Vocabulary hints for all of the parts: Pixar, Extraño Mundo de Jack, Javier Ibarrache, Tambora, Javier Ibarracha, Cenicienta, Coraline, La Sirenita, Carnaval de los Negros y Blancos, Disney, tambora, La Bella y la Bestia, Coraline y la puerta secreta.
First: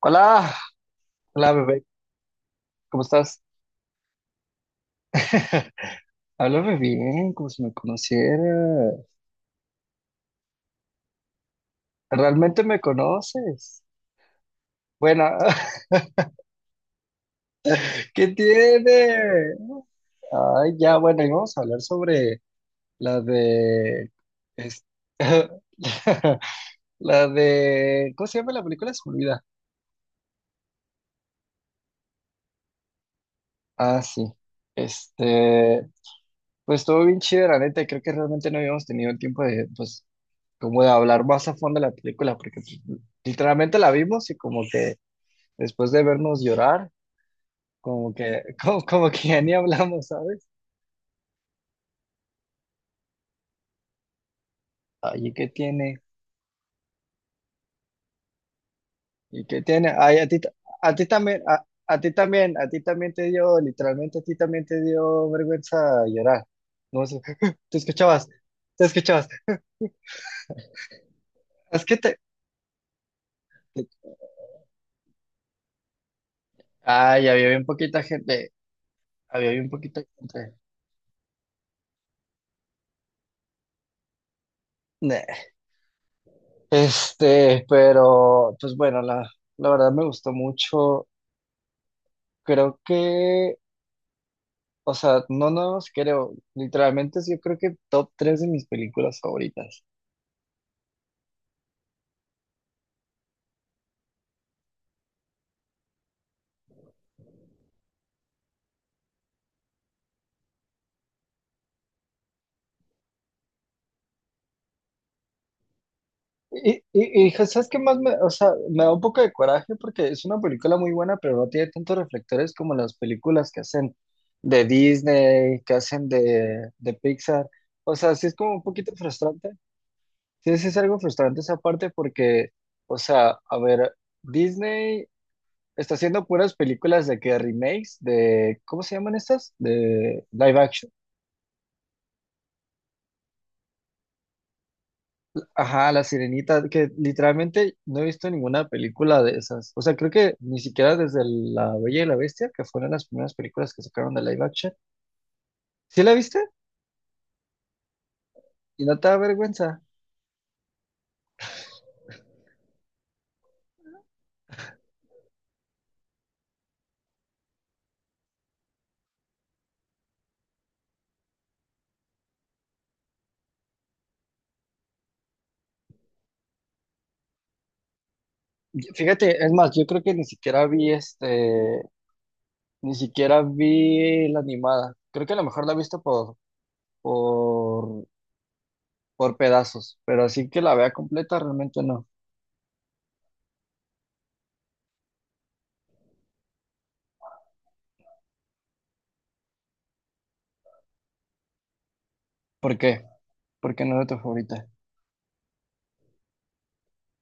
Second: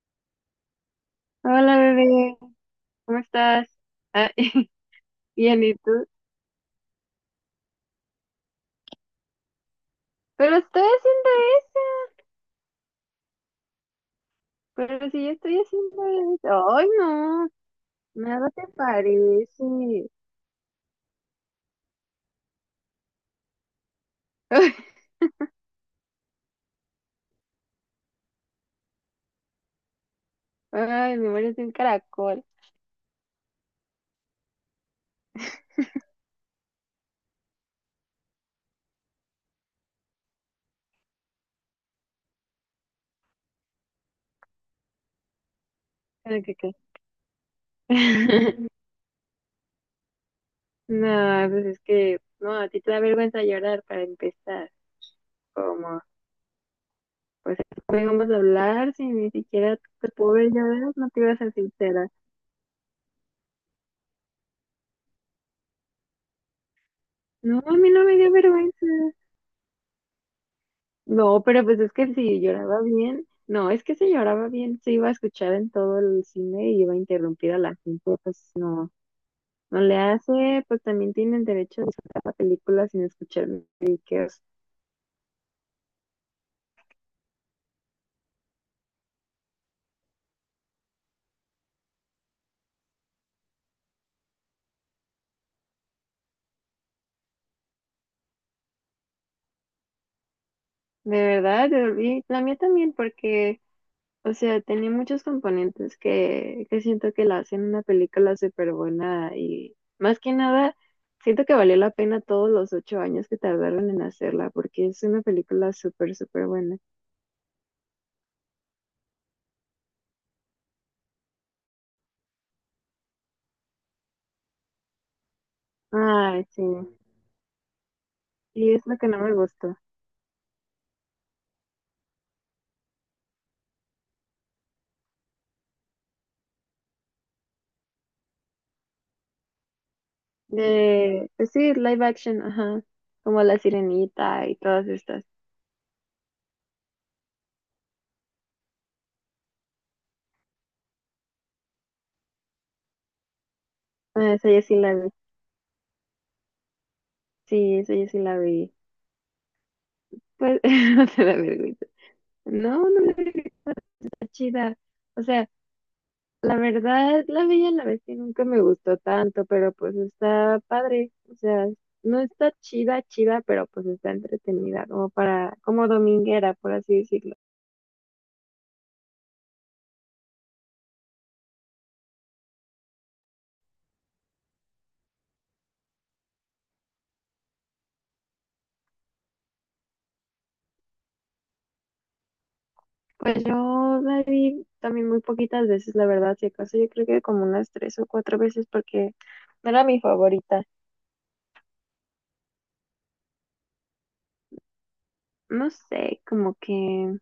Hola, hola Hola bebé, bebé, ¿cómo ¿cómo estás? estás? Ah, bien, ¿y tú? Háblame bien, como si me conociera. Pero estoy haciendo eso, ¿Realmente me conoces? pero si Bueno, yo estoy haciendo eso. ¡Ay, no! ¿qué Nada te parece. tiene? Ay, ya, bueno, y vamos a hablar sobre la de... es- ¿Cómo se llama la película? Se me olvida. Ay, me mueres de un caracol. Ah, sí. Este, pues estuvo bien chida, la neta, y creo que realmente no habíamos tenido el tiempo de, pues, como de hablar más a fondo de la película, porque pues, literalmente la vimos y como que después de vernos Ay, ¿qué? llorar, como que, como, como que ya ni hablamos, ¿sabes? No, pues es que, no, a ti te da vergüenza llorar para empezar. Ay, ¿y qué Como, tiene? pues, ¿cómo íbamos a hablar si ni ¿Y qué siquiera tiene? te Ay, a puedo ti, ver llorar? a ti No te ibas a también, ser a sincera. ti también, a ti también te dio, literalmente a ti también te dio vergüenza llorar. No sé, No, a te mí no me escuchabas, dio te vergüenza. escuchabas. No, pero pues Es es que que si lloraba bien, no, es que te- si lloraba bien se iba a escuchar en todo el cine y iba a ay, había interrumpir a bien la poquita gente, pues gente, no, había bien no le poquita gente. hace, pues también tienen derecho a disfrutar la película sin escuchar musiqueos. Neh. Pero, pues bueno, la verdad me gustó mucho. Creo que, o sea, no nos creo, literalmente es yo creo que top 3 de mis películas favoritas. De verdad, y la mía también, porque, o sea, tenía muchos componentes que siento que la hacen una película súper buena y más que nada, siento que valió la pena todos los 8 años que tardaron en hacerla, porque es una película súper, súper Y, buena. y, y, pues, ¿sabes qué más me, o sea, me da un poco de coraje porque es una película muy buena, pero no tiene tantos reflectores como las películas que hacen de Disney, que hacen Ay, sí. de Pixar. O sea, sí es como un Y es poquito lo que no me frustrante. gustó. Sí, sí es algo frustrante esa parte porque, o sea, a ver, Disney está haciendo puras películas de que remakes de, ¿cómo se llaman estas? De live action. De, pues sí, live action, ajá. Como La Sirenita y todas estas. Ajá, La Sirenita, que literalmente no he visto ninguna película de esas. O sea, creo que ni siquiera desde La Bella y la Bestia, que fueron las primeras películas que sacaron de Ah, live esa yo action. sí la vi. ¿Sí la viste? Sí, esa yo sí la vi. Y no te da vergüenza. Pues no te da vergüenza. No, no me da vergüenza chida. O sea, la verdad, La Bella y la Bestia nunca me gustó tanto, pero pues está padre. O sea, no está chida, chida, pero pues está entretenida, como para, como dominguera, por así decirlo. Y fíjate, es más, yo creo que ni siquiera vi ni siquiera vi la animada. Creo que a lo mejor la he visto por, por, pedazos, pero así que la vea completa realmente no. Pues yo la vi también muy poquitas veces, la verdad, si acaso yo creo que como unas tres o cuatro veces porque no era mi favorita. ¿Por qué? Porque no era tu favorita, No sé, como que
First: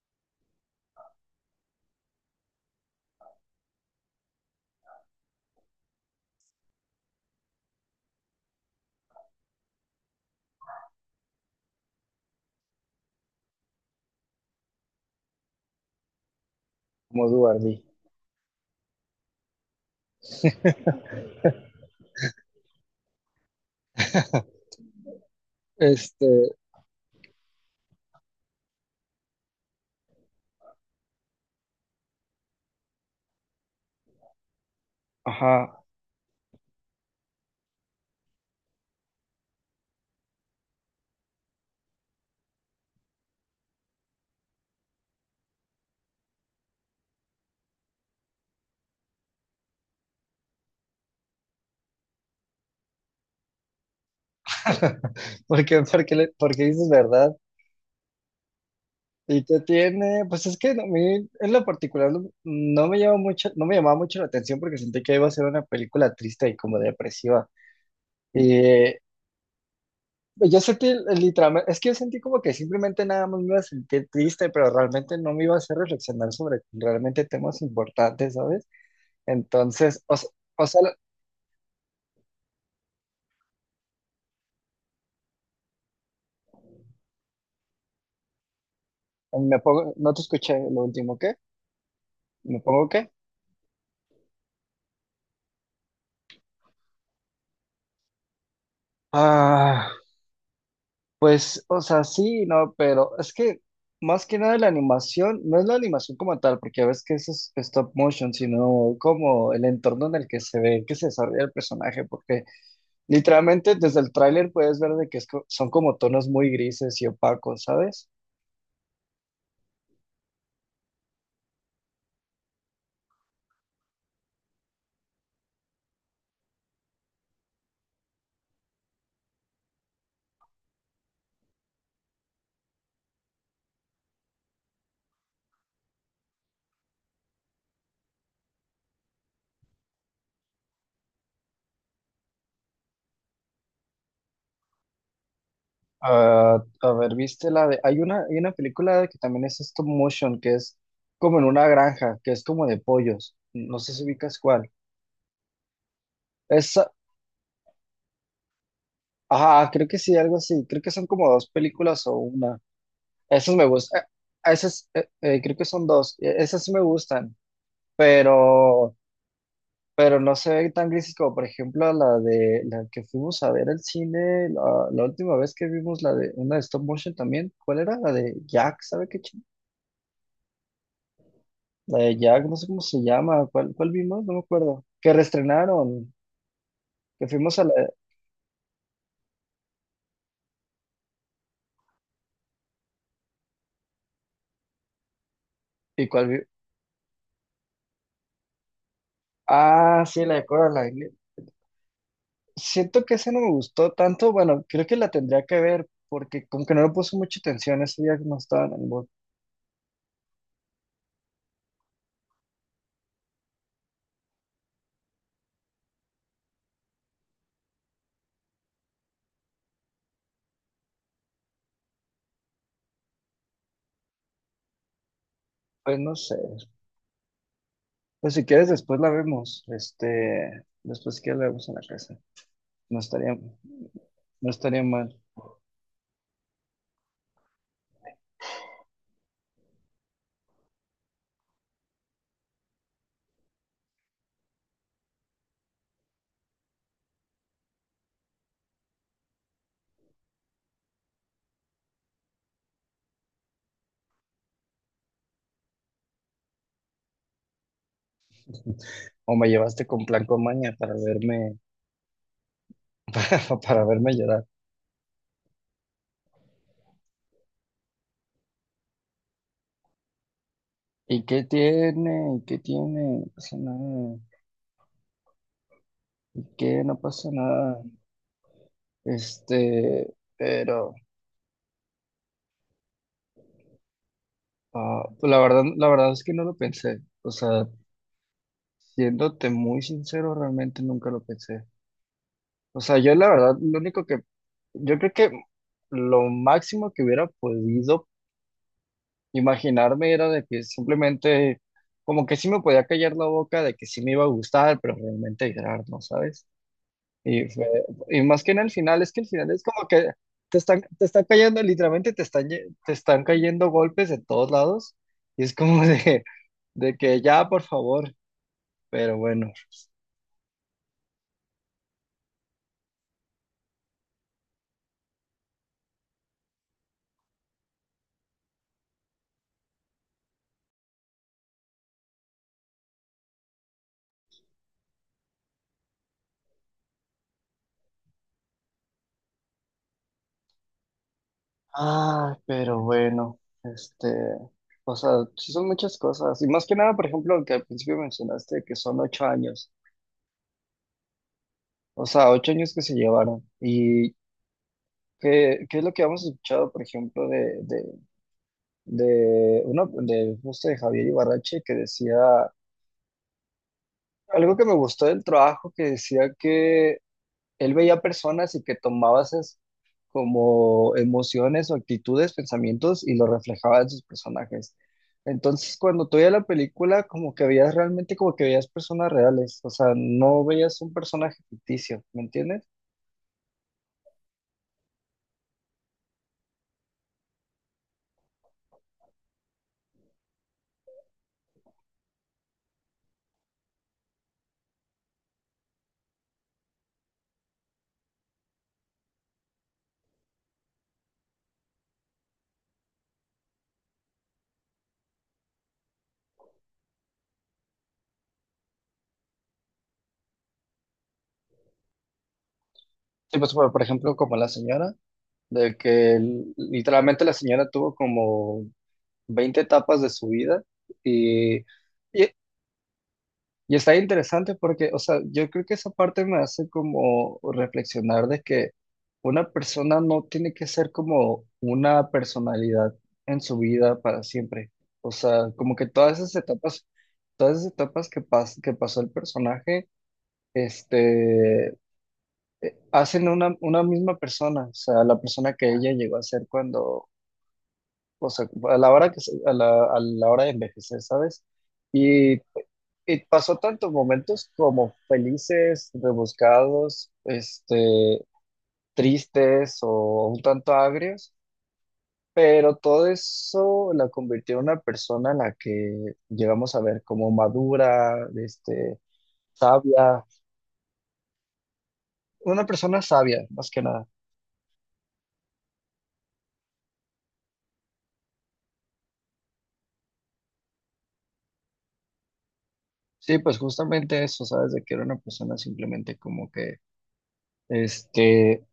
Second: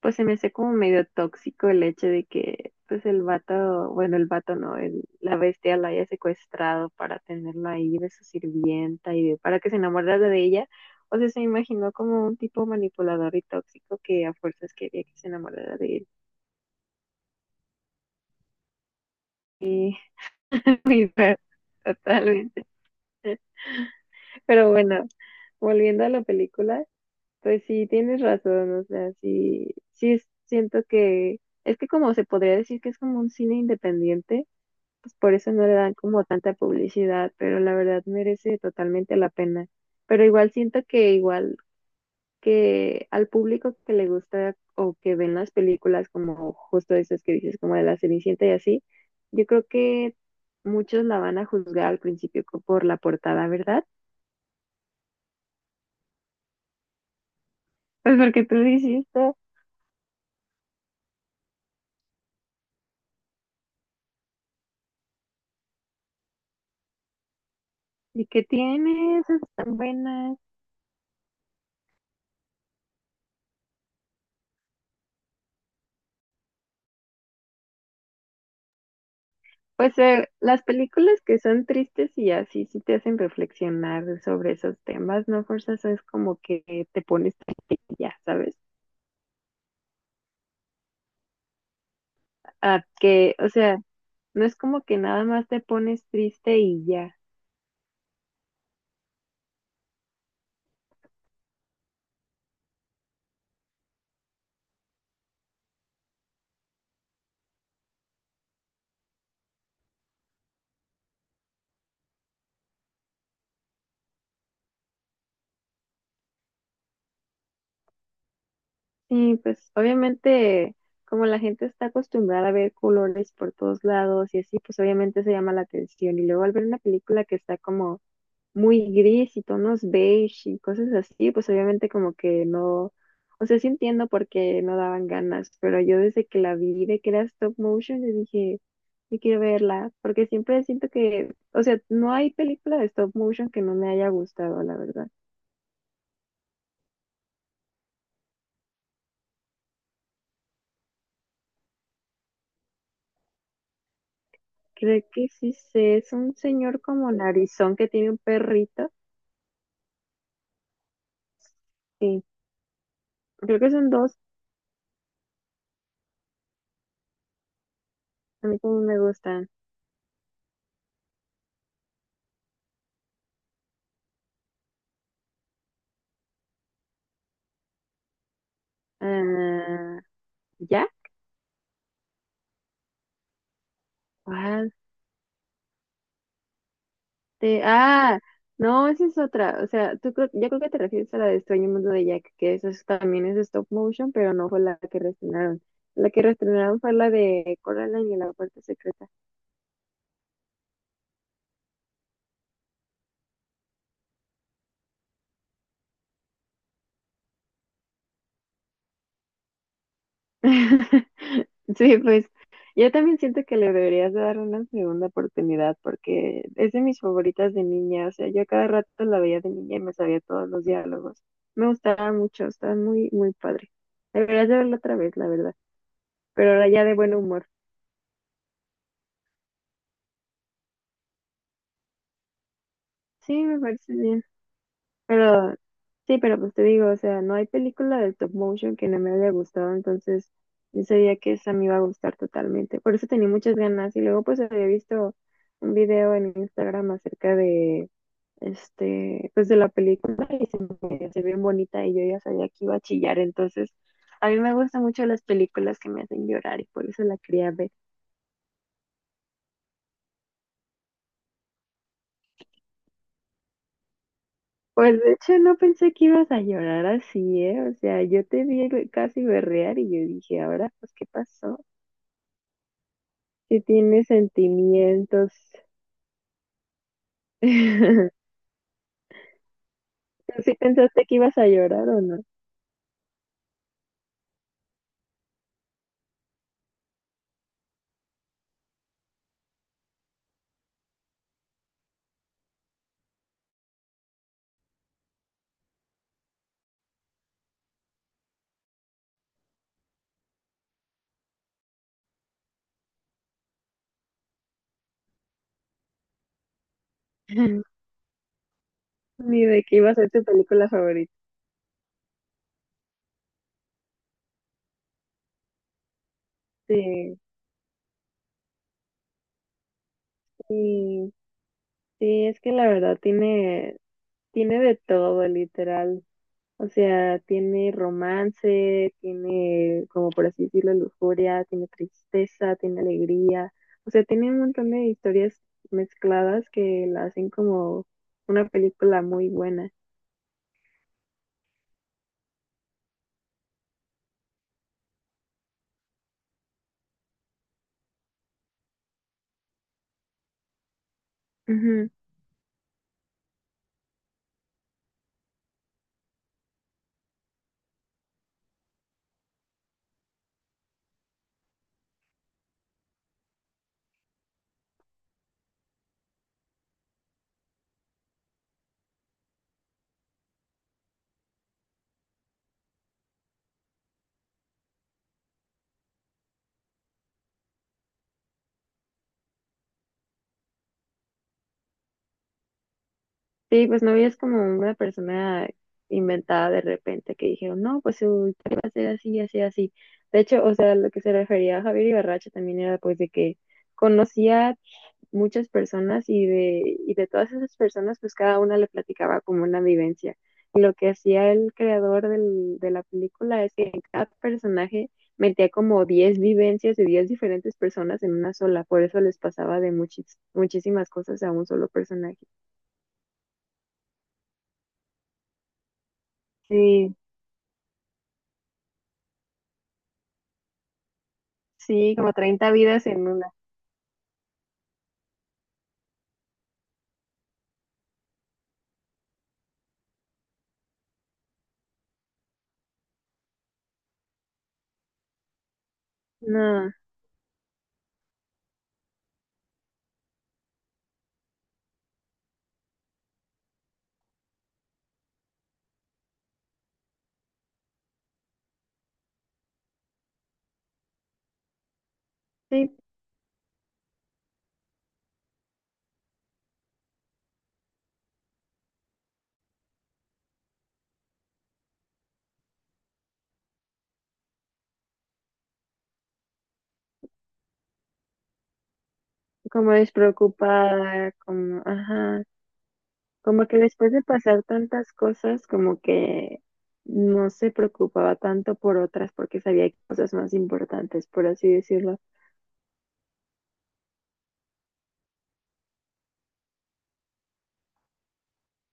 pues se me hace como medio tóxico el hecho de que pues el vato, bueno, el vato no, la bestia la haya secuestrado para tenerla ahí de su sirvienta y para que se enamorara de ella. O sea, se me imaginó como un tipo manipulador y tóxico que a fuerzas quería que se enamorara de él. como Duardi. Y, y fue totalmente. Pero bueno. Volviendo a la Este, película, pues sí tienes razón, o sea, sí, siento que es que como se podría decir que es como un cine independiente, pues por eso no le ajá. dan como tanta publicidad, pero la verdad merece totalmente la pena. Pero igual siento que igual que al público que le gusta o que ven las películas como justo esas que dices, como de la Cenicienta y así, yo creo que muchos la van a juzgar al principio por la portada, ¿verdad? Porque dices verdad. Pues porque tú lo hiciste. ¿Y qué tiene? Pues es que a mí, en lo particular, no no me llama mucho, no me llamaba mucho la atención porque sentí que iba a ser una película triste y como depresiva. ¿Y qué Y tiene? Esas tan buenas. yo sentí literalmente, es que yo sentí como que simplemente nada más me iba a sentir triste, pero realmente no me iba a hacer reflexionar sobre realmente temas importantes, ¿sabes? Pues Entonces, las o sea, películas que son tristes y así sí te hacen reflexionar sobre esos temas, no fuerzas es como que te pones triste y ya, ¿sabes? me pongo, no te escuché lo último, ¿qué? ¿Me A pongo qué? que, o sea, no es como que nada más te pones triste y ya. Ah. Pues, o sea, sí, no, pero es que más que nada la animación, no es la animación como tal, porque ves que eso es stop motion, sino como el entorno en el que se ve, que se desarrolla el personaje, porque literalmente desde el tráiler puedes ver de que son como tonos muy grises y opacos, ¿sabes? Sí, pues obviamente como la gente está acostumbrada a ver colores por todos lados y así, pues obviamente se llama la atención. Y luego al ver una película que está como muy gris y tonos beige y cosas así, pues obviamente como que no, o sea, sí entiendo por qué no daban ganas, pero yo desde que la vi de que era stop motion, yo dije, yo quiero verla, porque siempre siento que, o sea, no hay película de stop motion que no me haya gustado, la verdad. Ah, a ver, viste la de, hay una película que también es stop motion, que es como en una granja, que es como de pollos, no sé si ubicas cuál. Creo que sí sé, es un señor Esa como narizón que tiene un perrito, ajá, creo que sí, algo así, creo que son como dos películas o sí, una. Esos creo me que son gustan. dos, Esos, creo que son dos. Esas sí me gustan, a mí como pero, me gustan. pero no se ven tan grises como, por ejemplo, la de la que fuimos a ver al cine, la última vez que vimos la de una de stop motion también. ¿Cuál era? La de Jack, ¿sabe qué ching? Ah, La de Jack, no sé cómo se llama. ¿Cuál vimos? No me ¿ya? acuerdo. Que reestrenaron, que fuimos Te- a la. ah, no, esa es otra. O sea, tú creo, yo creo que te refieres a la de Extraño Mundo de Jack, que también es stop motion, pero no fue la que reestrenaron. ¿Y La que cuál vi- reestrenaron fue la de Coraline y la puerta secreta. Ah, sí, la de Coraline. Siento que esa no me gustó tanto. Bueno, creo que la tendría que ver porque como que no le puse mucha atención ese día que no estaba en el. Sí, pues yo también siento que le deberías de dar una segunda oportunidad porque es de mis favoritas de niña. O sea, yo a cada rato la veía de niña y me sabía todos los diálogos. Me gustaba mucho, estaba muy, muy padre. Deberías de verla otra vez, la verdad. Pues no sé. Pero ahora ya de buen humor. Pues si quieres después la vemos. Después si quieres la vemos en la casa. No estaría, Sí, me parece bien. no estaría mal. Pero sí, pero pues te digo, o sea, no hay película de stop motion que no me haya gustado, entonces yo sabía que esa me iba a gustar totalmente. Por eso tenía muchas ganas y luego pues había visto un video en Instagram acerca de este, pues de la película que se ve bien bonita y yo ya sabía que iba a chillar, entonces a mí me gustan mucho las películas que me hacen llorar y por eso la quería ver. O me llevaste con plan con maña para verme, para verme llorar. Pues de hecho no pensé que ibas a llorar así, ¿eh? O sea, yo te vi casi berrear y yo dije, ahora pues ¿qué ¿Y qué pasó? tiene? ¿Y qué tiene? No pasa Si tiene nada. sentimientos. ¿Qué? No pasa nada. ¿Tú sí Pero pensaste que ibas a llorar o no? ah, pues la verdad es que no lo pensé. O sea, siéndote muy sincero, realmente nunca lo pensé. O sea, yo la verdad, lo único que, yo creo que lo máximo que hubiera podido imaginarme era de que simplemente, como que sí me podía callar la boca de que sí me iba a gustar, pero realmente llorar, ¿no sabes? Y, fue- y más que en el final, es que el Ni final es de que como iba a que ser tu te película están, te favorita. están cayendo, literalmente te están cayendo golpes de todos lados, y es como de, Sí, que ya, por favor, pero bueno. sí, sí, es que la verdad tiene, tiene de todo, literal. O sea, tiene romance, tiene, como por así decirlo, lujuria, tiene tristeza, tiene alegría. O sea, tiene un montón de historias mezcladas que la hacen como una película muy buena. Ah, pero bueno, este, o sea, sí son muchas cosas, y más que nada, por ejemplo, lo que al principio mencionaste, que son 8 años, Ujú. o sea, 8 años que se llevaron, y qué es lo que hemos escuchado, por ejemplo, de, de, uno de justo de Javier Ibarrache que decía algo que me gustó del trabajo, que decía que él veía personas y que tomaba esas como emociones o actitudes, pensamientos y lo reflejaba en sus personajes? Entonces, cuando tú veías la película, como que veías realmente como que veías personas reales, o sea, no veías un personaje ficticio, ¿me entiendes? Sí, pues no es como una persona inventada de repente que dijeron, no, pues su historia va a ser así, así, así. De hecho, o sea, lo que se refería a Javier Ibarracha también era pues de que conocía muchas personas y de todas esas personas pues cada una le platicaba como una vivencia. Y lo que hacía el creador de la película es que en cada personaje metía como 10 vivencias de 10 diferentes personas en una sola, por eso les pasaba de muchísimas cosas a un solo personaje. Sí, pues, por ejemplo, como la señora. De que Sí. literalmente la señora tuvo como 20 etapas de su vida y, y, Sí, como 30 vidas en una. y está interesante porque, o sea, yo creo que esa parte me hace como reflexionar de que una persona no tiene que ser como una personalidad en su vida para siempre. O sea, como que No, todas esas etapas que, que pasó el personaje, este, hacen una misma persona, o sea, la persona que ella llegó a ser cuando, o sea, a la hora que, a la hora de envejecer, ¿sabes? Y, sí, y pasó tantos momentos como felices, rebuscados, tristes o un tanto agrios, pero todo eso la convirtió en una persona en la que llegamos a ver como madura, este, como sabia, despreocupada, como, ajá, una persona sabia, como que más que después de nada. pasar tantas cosas, como que no se preocupaba tanto por otras porque sabía cosas más importantes, por así decirlo. Sí, pues justamente eso, ¿sabes? De que era una persona simplemente como que, este,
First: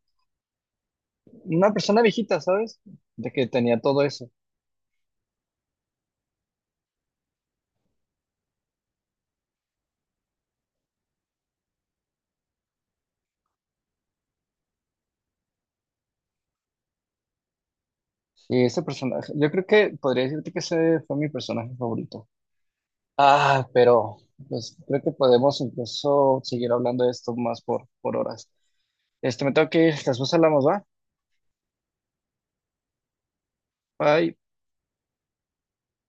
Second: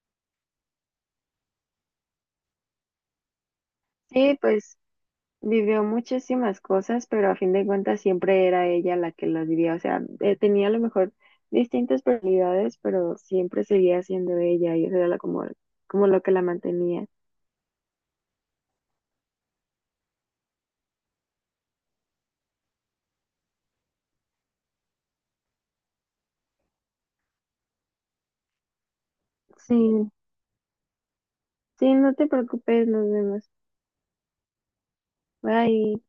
una persona viejita, ¿sabes? De que tenía todo eso. Sí, pues vivió muchísimas cosas, pero a fin de cuentas siempre era ella la que las vivía. O sea, tenía a lo mejor distintas personalidades, pero siempre seguía siendo ella y eso era como, como lo que la mantenía. Y ese personaje, yo creo que podría decirte que ese fue mi personaje favorito. Ah, pero pues creo que podemos incluso seguir hablando de esto más por, horas. Me tengo que ir, Sí, después hablamos, ¿va? sí, no te preocupes, nos vemos. Bye. Bye.